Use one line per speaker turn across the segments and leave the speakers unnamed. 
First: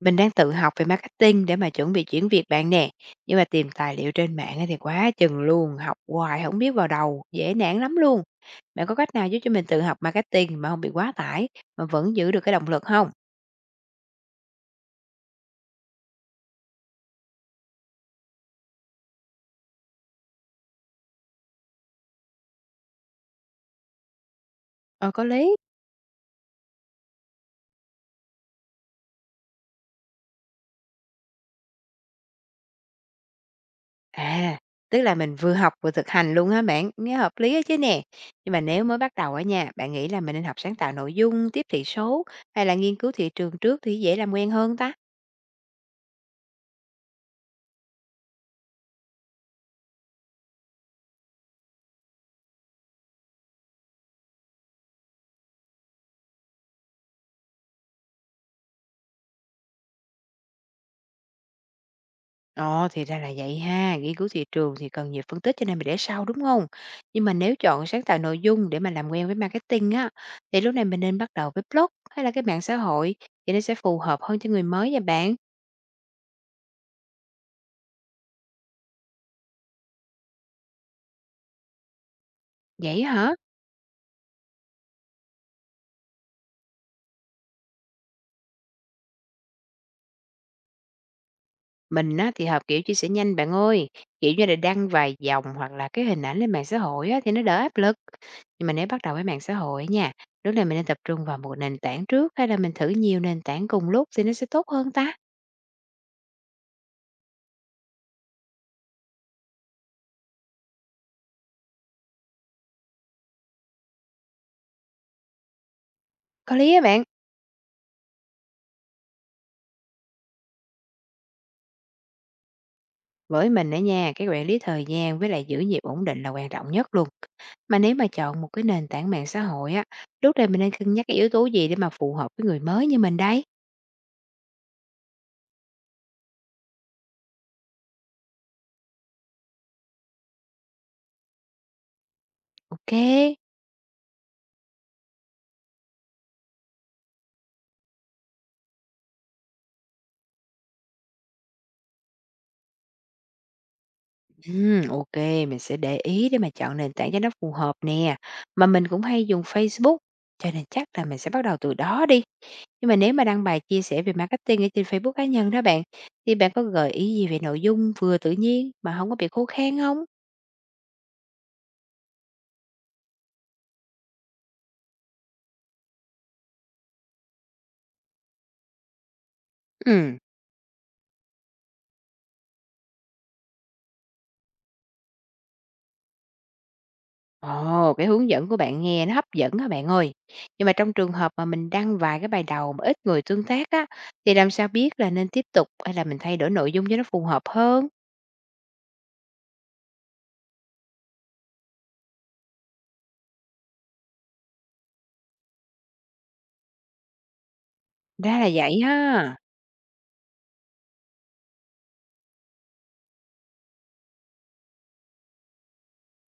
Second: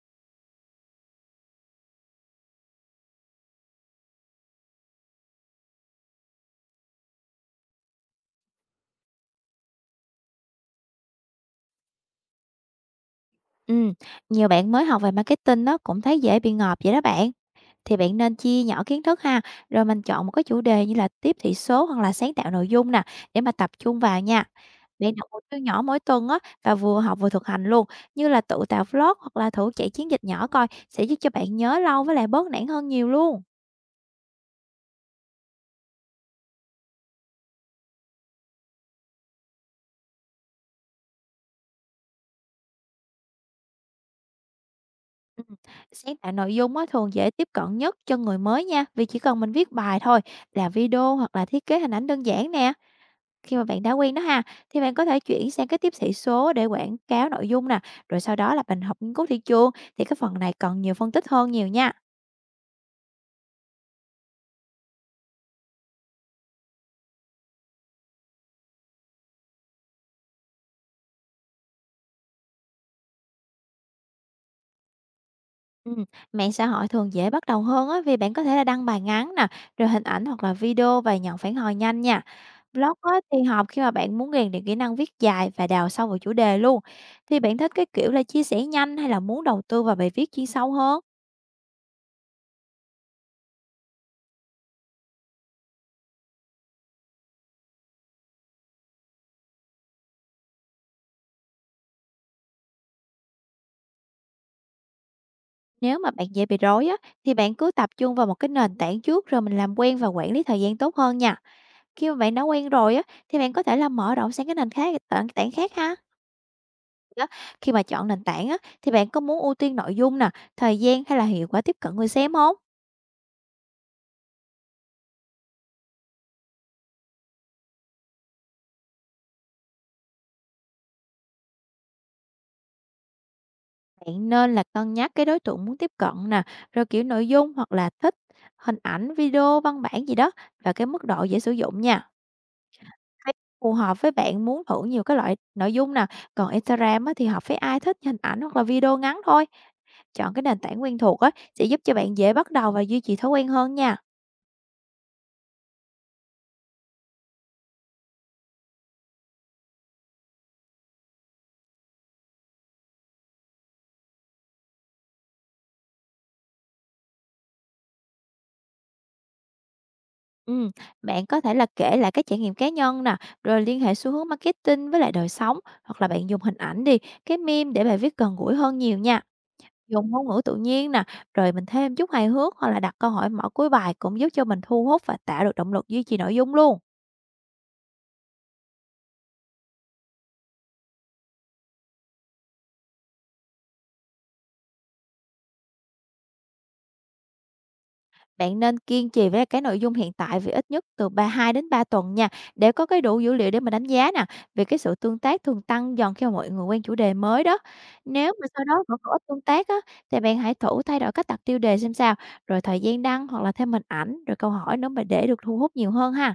Mình đang tự học về marketing để mà chuẩn bị chuyển việc bạn nè. Nhưng mà tìm tài liệu trên mạng á thì quá chừng luôn, học hoài không biết vào đầu, dễ nản lắm luôn. Bạn có cách nào giúp cho mình tự học marketing mà không bị quá tải, mà vẫn giữ được cái động lực không?
Ừm, nhiều bạn mới học về marketing nó cũng thấy dễ bị ngợp vậy đó bạn. Thì bạn nên chia nhỏ kiến thức ha, rồi mình chọn một cái chủ đề như là tiếp thị số hoặc là sáng tạo nội dung nè, để mà tập trung vào nha.
Ờ,
Bạn
có
đọc một
lý.
chương nhỏ mỗi tuần á, và vừa học vừa thực hành luôn, như là tự tạo vlog hoặc là thử chạy chiến dịch nhỏ coi, sẽ giúp cho bạn nhớ lâu với lại bớt nản hơn nhiều luôn.
À, tức là mình vừa học vừa thực hành luôn hả bạn? Nghe hợp lý á chứ nè. Nhưng mà nếu mới bắt đầu ở nhà bạn nghĩ là mình nên học sáng tạo nội dung, tiếp thị số hay là nghiên cứu thị trường trước thì dễ làm quen hơn ta?
Ừm, Sáng tạo nội dung á, thường dễ tiếp cận nhất cho người mới nha, vì chỉ cần mình viết bài thôi, là video hoặc là thiết kế hình ảnh đơn giản nè. Khi mà bạn đã quen đó ha, thì bạn có thể chuyển sang cái tiếp thị số để quảng cáo nội dung nè, rồi sau đó là mình học nghiên cứu thị trường, thì cái phần này còn nhiều phân tích hơn nhiều nha.
Ồ, thì ra là vậy ha, nghiên cứu thị trường thì cần nhiều phân tích cho nên mình để sau đúng không? Nhưng mà nếu chọn sáng tạo nội dung để mà làm quen với marketing á, thì lúc này mình nên bắt đầu với blog hay là cái mạng xã hội thì nó sẽ phù hợp hơn cho người mới nha bạn.
Ừ, mạng xã hội thường dễ bắt đầu hơn á, vì bạn có thể là đăng bài ngắn nè, rồi hình ảnh hoặc là video và nhận phản hồi nhanh nha. Blog
Vậy
á,
hả?
thì hợp khi mà bạn muốn rèn luyện kỹ năng viết dài và đào sâu vào chủ đề luôn. Thì bạn thích cái kiểu là chia sẻ nhanh, hay là muốn đầu tư vào bài viết chuyên sâu hơn?
Mình á, thì hợp kiểu chia sẻ nhanh bạn ơi, kiểu như là đăng vài dòng hoặc là cái hình ảnh lên mạng xã hội á, thì nó đỡ áp lực. Nhưng mà nếu bắt đầu với mạng xã hội nha, lúc này mình nên tập trung vào một nền tảng trước hay là mình thử nhiều nền tảng cùng lúc thì nó sẽ tốt hơn ta?
Nếu mà bạn dễ bị rối á, thì bạn cứ tập trung vào một cái nền tảng trước, rồi mình làm quen và quản lý thời gian tốt hơn nha. Khi mà bạn đã quen rồi á, thì bạn có thể là mở rộng sang cái nền tảng khác ha.
Có lý á bạn.
Đó, khi mà chọn nền tảng á, thì bạn có muốn ưu tiên nội dung nè, thời gian, hay là hiệu quả tiếp cận người xem không?
Với mình ở nha, cái quản lý thời gian với lại giữ nhịp ổn định là quan trọng nhất luôn. Mà nếu mà chọn một cái nền tảng mạng xã hội á, lúc này mình nên cân nhắc cái yếu tố gì để mà phù hợp với người mới như mình đấy.
Bạn nên là cân nhắc cái đối tượng muốn tiếp cận nè, rồi kiểu nội dung hoặc là thích hình ảnh, video, văn bản gì đó, và cái mức độ dễ sử dụng nha.
Ok.
Facebook phù hợp với bạn muốn thử nhiều cái loại nội dung nè, còn Instagram á, thì hợp với ai thích hình ảnh hoặc là video ngắn thôi. Chọn cái nền tảng quen thuộc á, sẽ giúp cho bạn dễ bắt đầu và duy trì thói quen hơn nha.
Ok, mình sẽ để ý để mà chọn nền tảng cho nó phù hợp nè. Mà mình cũng hay dùng Facebook, cho nên chắc là mình sẽ bắt đầu từ đó đi. Nhưng mà nếu mà đăng bài chia sẻ về marketing ở trên Facebook cá nhân đó bạn, thì bạn có gợi ý gì về nội dung vừa tự nhiên mà không có bị khô khan không?
Ừm, bạn có thể là kể lại các trải nghiệm cá nhân nè, rồi liên hệ xu hướng marketing với lại đời sống, hoặc là bạn dùng hình ảnh đi, cái meme để bài viết gần gũi hơn nhiều nha. Dùng
Ừ.
ngôn ngữ tự nhiên nè, rồi mình thêm chút hài hước hoặc là đặt câu hỏi mở cuối bài, cũng giúp cho mình thu hút và tạo được động lực duy trì nội dung luôn.
Ồ, cái hướng dẫn của bạn nghe nó hấp dẫn á bạn ơi. Nhưng mà trong trường hợp mà mình đăng vài cái bài đầu mà ít người tương tác á, thì làm sao biết là nên tiếp tục hay là mình thay đổi nội dung cho nó phù hợp hơn?
Bạn nên kiên trì với cái nội dung hiện tại vì ít nhất từ 2 đến 3 tuần nha, để có cái đủ dữ liệu để mà đánh giá nè, vì cái sự tương tác thường tăng dần khi mà mọi người quen chủ đề mới đó. Nếu
Ra
mà
là
sau
vậy
đó vẫn còn ít
ha.
tương tác á, thì bạn hãy thử thay đổi cách đặt tiêu đề xem sao, rồi thời gian đăng, hoặc là thêm hình ảnh, rồi câu hỏi nữa, mà để được thu hút nhiều hơn ha.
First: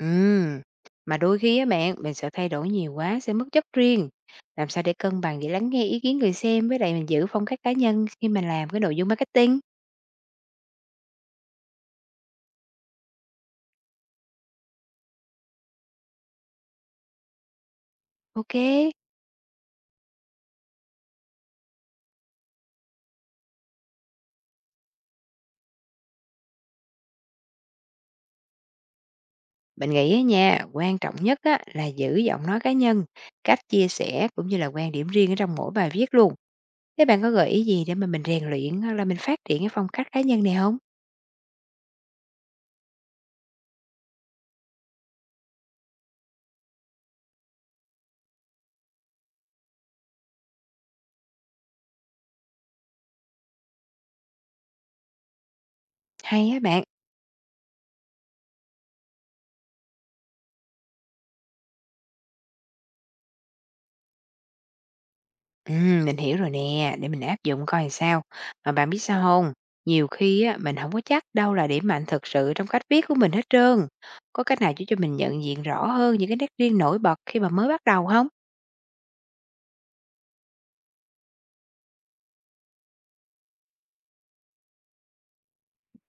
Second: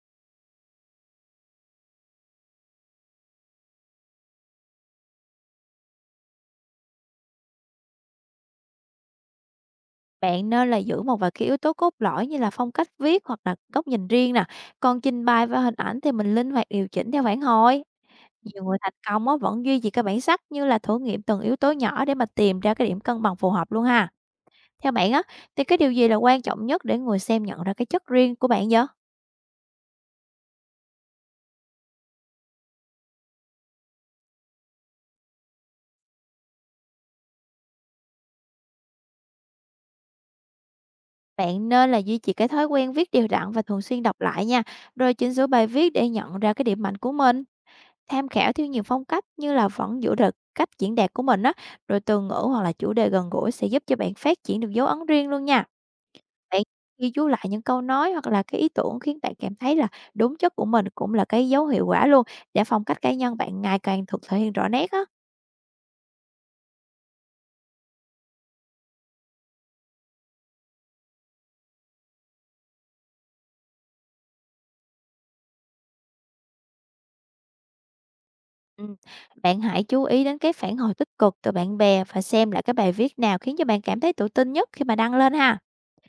Ừ. Mà đôi khi á bạn, mình sợ thay đổi nhiều quá sẽ mất chất riêng. Làm sao để cân bằng giữa lắng nghe ý kiến người xem với lại mình giữ phong cách cá nhân khi mình làm cái nội dung marketing?
Bạn nên là giữ một vài cái yếu tố cốt lõi như là phong cách viết hoặc là góc nhìn riêng nè, còn trình bày và hình ảnh thì mình linh hoạt điều chỉnh theo phản hồi.
Ok.
Nhiều người thành công á vẫn duy trì cái bản sắc, như là thử nghiệm từng yếu tố nhỏ để mà tìm ra cái điểm cân bằng phù hợp luôn ha. Theo bạn á, thì cái điều gì là quan trọng nhất để người xem nhận ra cái chất riêng của bạn vậy?
Mình nghĩ á nha, quan trọng nhất á là giữ giọng nói cá nhân, cách chia sẻ cũng như là quan điểm riêng ở trong mỗi bài viết luôn. Thế bạn có gợi ý gì để mà mình rèn luyện hoặc là mình phát triển cái phong cách cá nhân này không?
Bạn nên là duy trì cái thói quen viết đều đặn và thường xuyên đọc lại nha, rồi chỉnh sửa bài viết để nhận ra cái điểm mạnh của mình. Tham khảo theo nhiều phong cách, như là vẫn giữ được cách diễn đạt của mình á, rồi từ ngữ hoặc là chủ đề gần gũi, sẽ giúp cho bạn phát triển được dấu ấn riêng luôn nha.
Hay á
Bạn
bạn.
ghi chú lại những câu nói hoặc là cái ý tưởng khiến bạn cảm thấy là đúng chất của mình, cũng là cái dấu hiệu quả luôn, để phong cách cá nhân bạn ngày càng thể hiện rõ nét á.
Mình hiểu rồi nè, để mình áp dụng coi làm sao. Mà bạn biết sao không? Nhiều khi á, mình không có chắc đâu là điểm mạnh thực sự trong cách viết của mình hết trơn. Có cách nào giúp cho mình nhận diện rõ hơn những cái nét riêng nổi bật khi mà mới bắt đầu không?
Ừ. Bạn hãy chú ý đến cái phản hồi tích cực từ bạn bè, và xem lại cái bài viết nào khiến cho bạn cảm thấy tự tin nhất khi mà đăng lên ha.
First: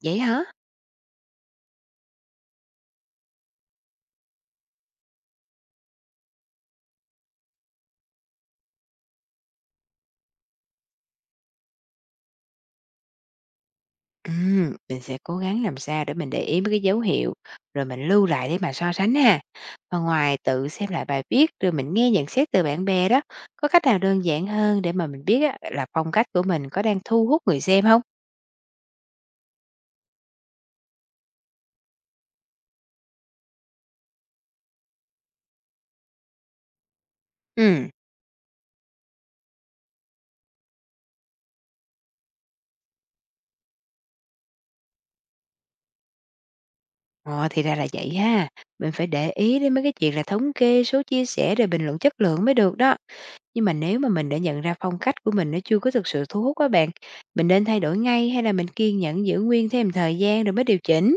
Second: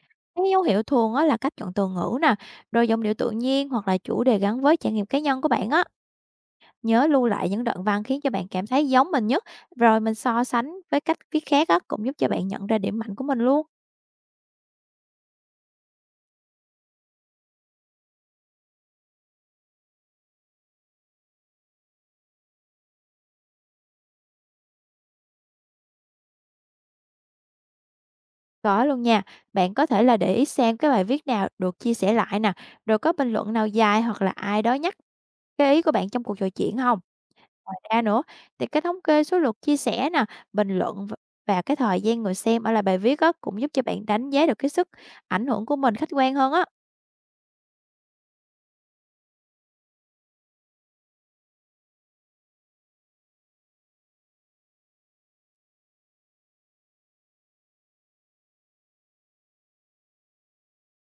Vậy hả?
Cái dấu hiệu thường á là cách chọn từ ngữ nè, rồi giọng điệu tự nhiên, hoặc là chủ đề gắn với trải nghiệm cá nhân của bạn á. Nhớ lưu lại những đoạn văn khiến cho bạn cảm thấy giống mình nhất, rồi mình so sánh với cách viết khác á, cũng giúp cho bạn nhận ra điểm mạnh của mình luôn.
Mình sẽ cố gắng làm sao để mình để ý mấy cái dấu hiệu, rồi mình lưu lại để mà so sánh ha. Và ngoài tự xem lại bài viết, rồi mình nghe nhận xét từ bạn bè đó, có cách nào đơn giản hơn để mà mình biết á, là phong cách của mình có đang thu hút người xem không?
Có luôn nha, bạn có thể là để ý xem cái bài viết nào được chia sẻ lại nè, rồi có bình luận nào dài, hoặc là ai đó nhắc cái ý của bạn trong cuộc trò chuyện không? Ngoài
Ừ.
ra nữa, thì cái thống kê số lượt chia sẻ nè, bình luận và cái thời gian người xem ở lại bài viết á, cũng giúp cho bạn đánh giá được cái sức ảnh hưởng của mình khách quan hơn á.
Ờ, thì ra là vậy ha. Mình phải để ý đến mấy cái chuyện là thống kê, số chia sẻ, rồi bình luận chất lượng mới được đó. Nhưng mà nếu mà mình đã nhận ra phong cách của mình nó chưa có thực sự thu hút các bạn, mình nên thay đổi ngay hay là mình kiên nhẫn giữ nguyên thêm thời gian rồi mới điều chỉnh?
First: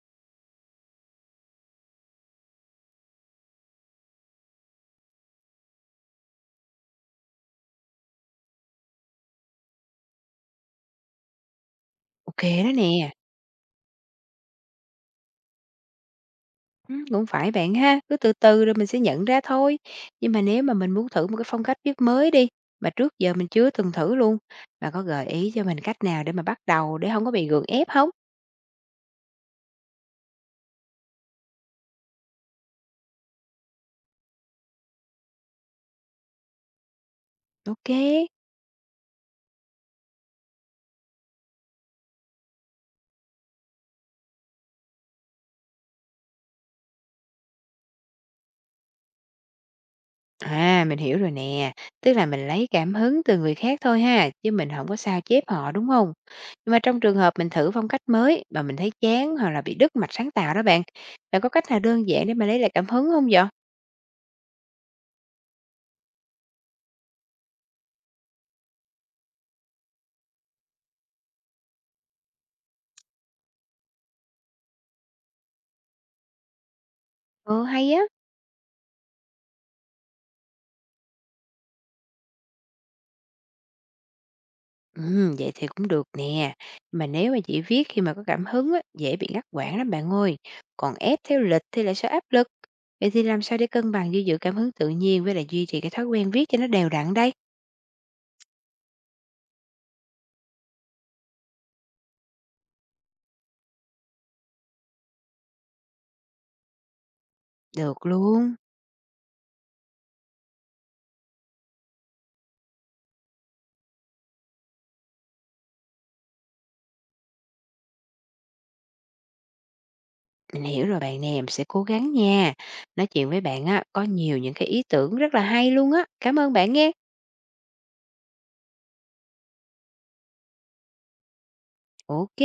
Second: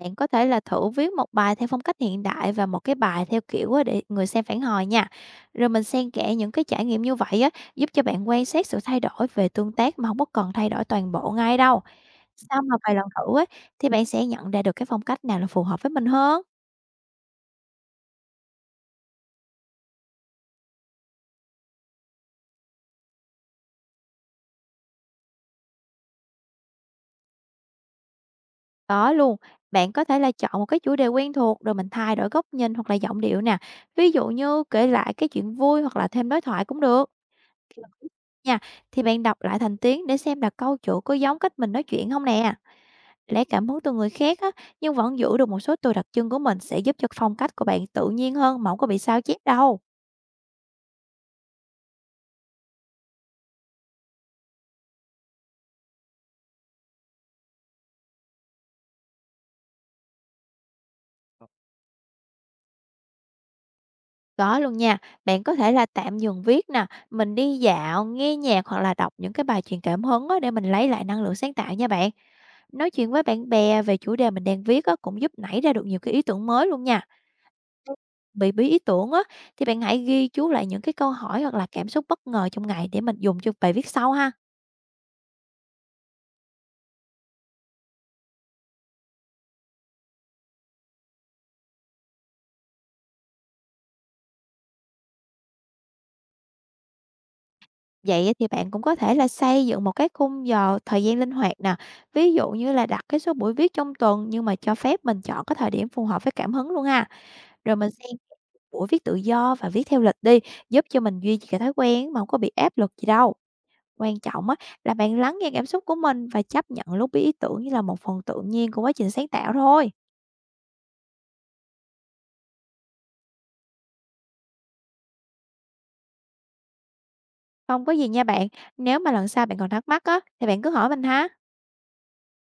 Bạn có thể là thử viết một bài theo phong cách hiện đại và một cái bài theo kiểu á, để người xem phản hồi nha. Rồi mình xen kẽ những cái trải nghiệm như vậy á, giúp cho bạn quan sát sự thay đổi về tương tác mà không có cần thay đổi toàn bộ ngay đâu.
OK
Sau
đó
mà vài lần
nè.
thử á, thì bạn sẽ nhận ra được cái phong cách nào là phù hợp với mình hơn.
Cũng phải bạn ha, cứ từ từ rồi mình sẽ nhận ra thôi. Nhưng mà nếu mà mình muốn thử một cái phong cách viết mới đi, mà trước giờ mình chưa từng thử luôn, bạn có gợi ý cho mình cách nào để mà bắt đầu để không có bị gượng ép không?
Đó luôn, bạn có thể là chọn một cái chủ đề quen thuộc, rồi mình thay đổi góc nhìn hoặc là giọng điệu nè. Ví dụ như kể lại cái chuyện vui, hoặc là thêm đối thoại cũng được. Khi mà viết
OK.
nha, thì bạn đọc lại thành tiếng để xem là câu chủ có giống cách mình nói chuyện không nè. Lấy cảm hứng từ người khác á, nhưng vẫn giữ được một số từ đặc trưng của mình, sẽ giúp cho phong cách của bạn tự nhiên hơn mà hổng có bị sao chép đâu.
À, mình hiểu rồi nè, tức là mình lấy cảm hứng từ người khác thôi ha, chứ mình không có sao chép họ, đúng không? Nhưng mà trong trường hợp mình thử phong cách mới mà mình thấy chán hoặc là bị đứt mạch sáng tạo đó bạn, bạn có cách nào đơn giản để mà lấy lại cảm hứng không vậy?
Có luôn nha, bạn có thể là tạm dừng viết nè, mình đi dạo, nghe nhạc, hoặc là đọc những cái bài truyền cảm hứng á, để mình lấy lại năng lượng sáng tạo nha bạn. Nói chuyện với bạn bè về chủ đề mình đang viết á, cũng giúp nảy ra được nhiều cái ý tưởng mới luôn nha.
Ờ, hay á.
Bị bí ý tưởng á, thì bạn hãy ghi chú lại những cái câu hỏi hoặc là cảm xúc bất ngờ trong ngày, để mình dùng cho bài viết sau ha.
Vậy thì cũng được nè. Mà nếu mà chỉ viết khi mà có cảm hứng á, dễ bị ngắt quãng lắm bạn ơi. Còn ép theo lịch thì lại sẽ áp lực. Vậy thì làm sao để cân bằng giữa giữ cảm hứng tự nhiên với lại duy trì cái thói quen viết cho nó đều đặn đây?
Vậy á, thì bạn cũng có thể là xây dựng một cái khung giờ thời gian linh hoạt nè. Ví dụ như là đặt cái số buổi viết trong tuần, nhưng mà cho phép mình chọn cái thời điểm phù hợp với cảm hứng luôn ha. Rồi mình
Được
xen
luôn.
buổi viết tự do và viết theo lịch đi, giúp cho mình duy trì cái thói quen mà không có bị áp lực gì đâu. Quan trọng á là bạn lắng nghe cảm xúc của mình, và chấp nhận lúc bí ý tưởng như là một phần tự nhiên của quá trình sáng tạo thôi.
Mình hiểu rồi bạn nè, mình sẽ cố gắng nha. Nói chuyện với bạn á, có nhiều những cái ý tưởng rất là hay luôn á. Cảm ơn bạn nghe.
Không có gì nha bạn, nếu mà lần sau bạn còn thắc mắc á, thì bạn cứ hỏi mình ha.
Ok.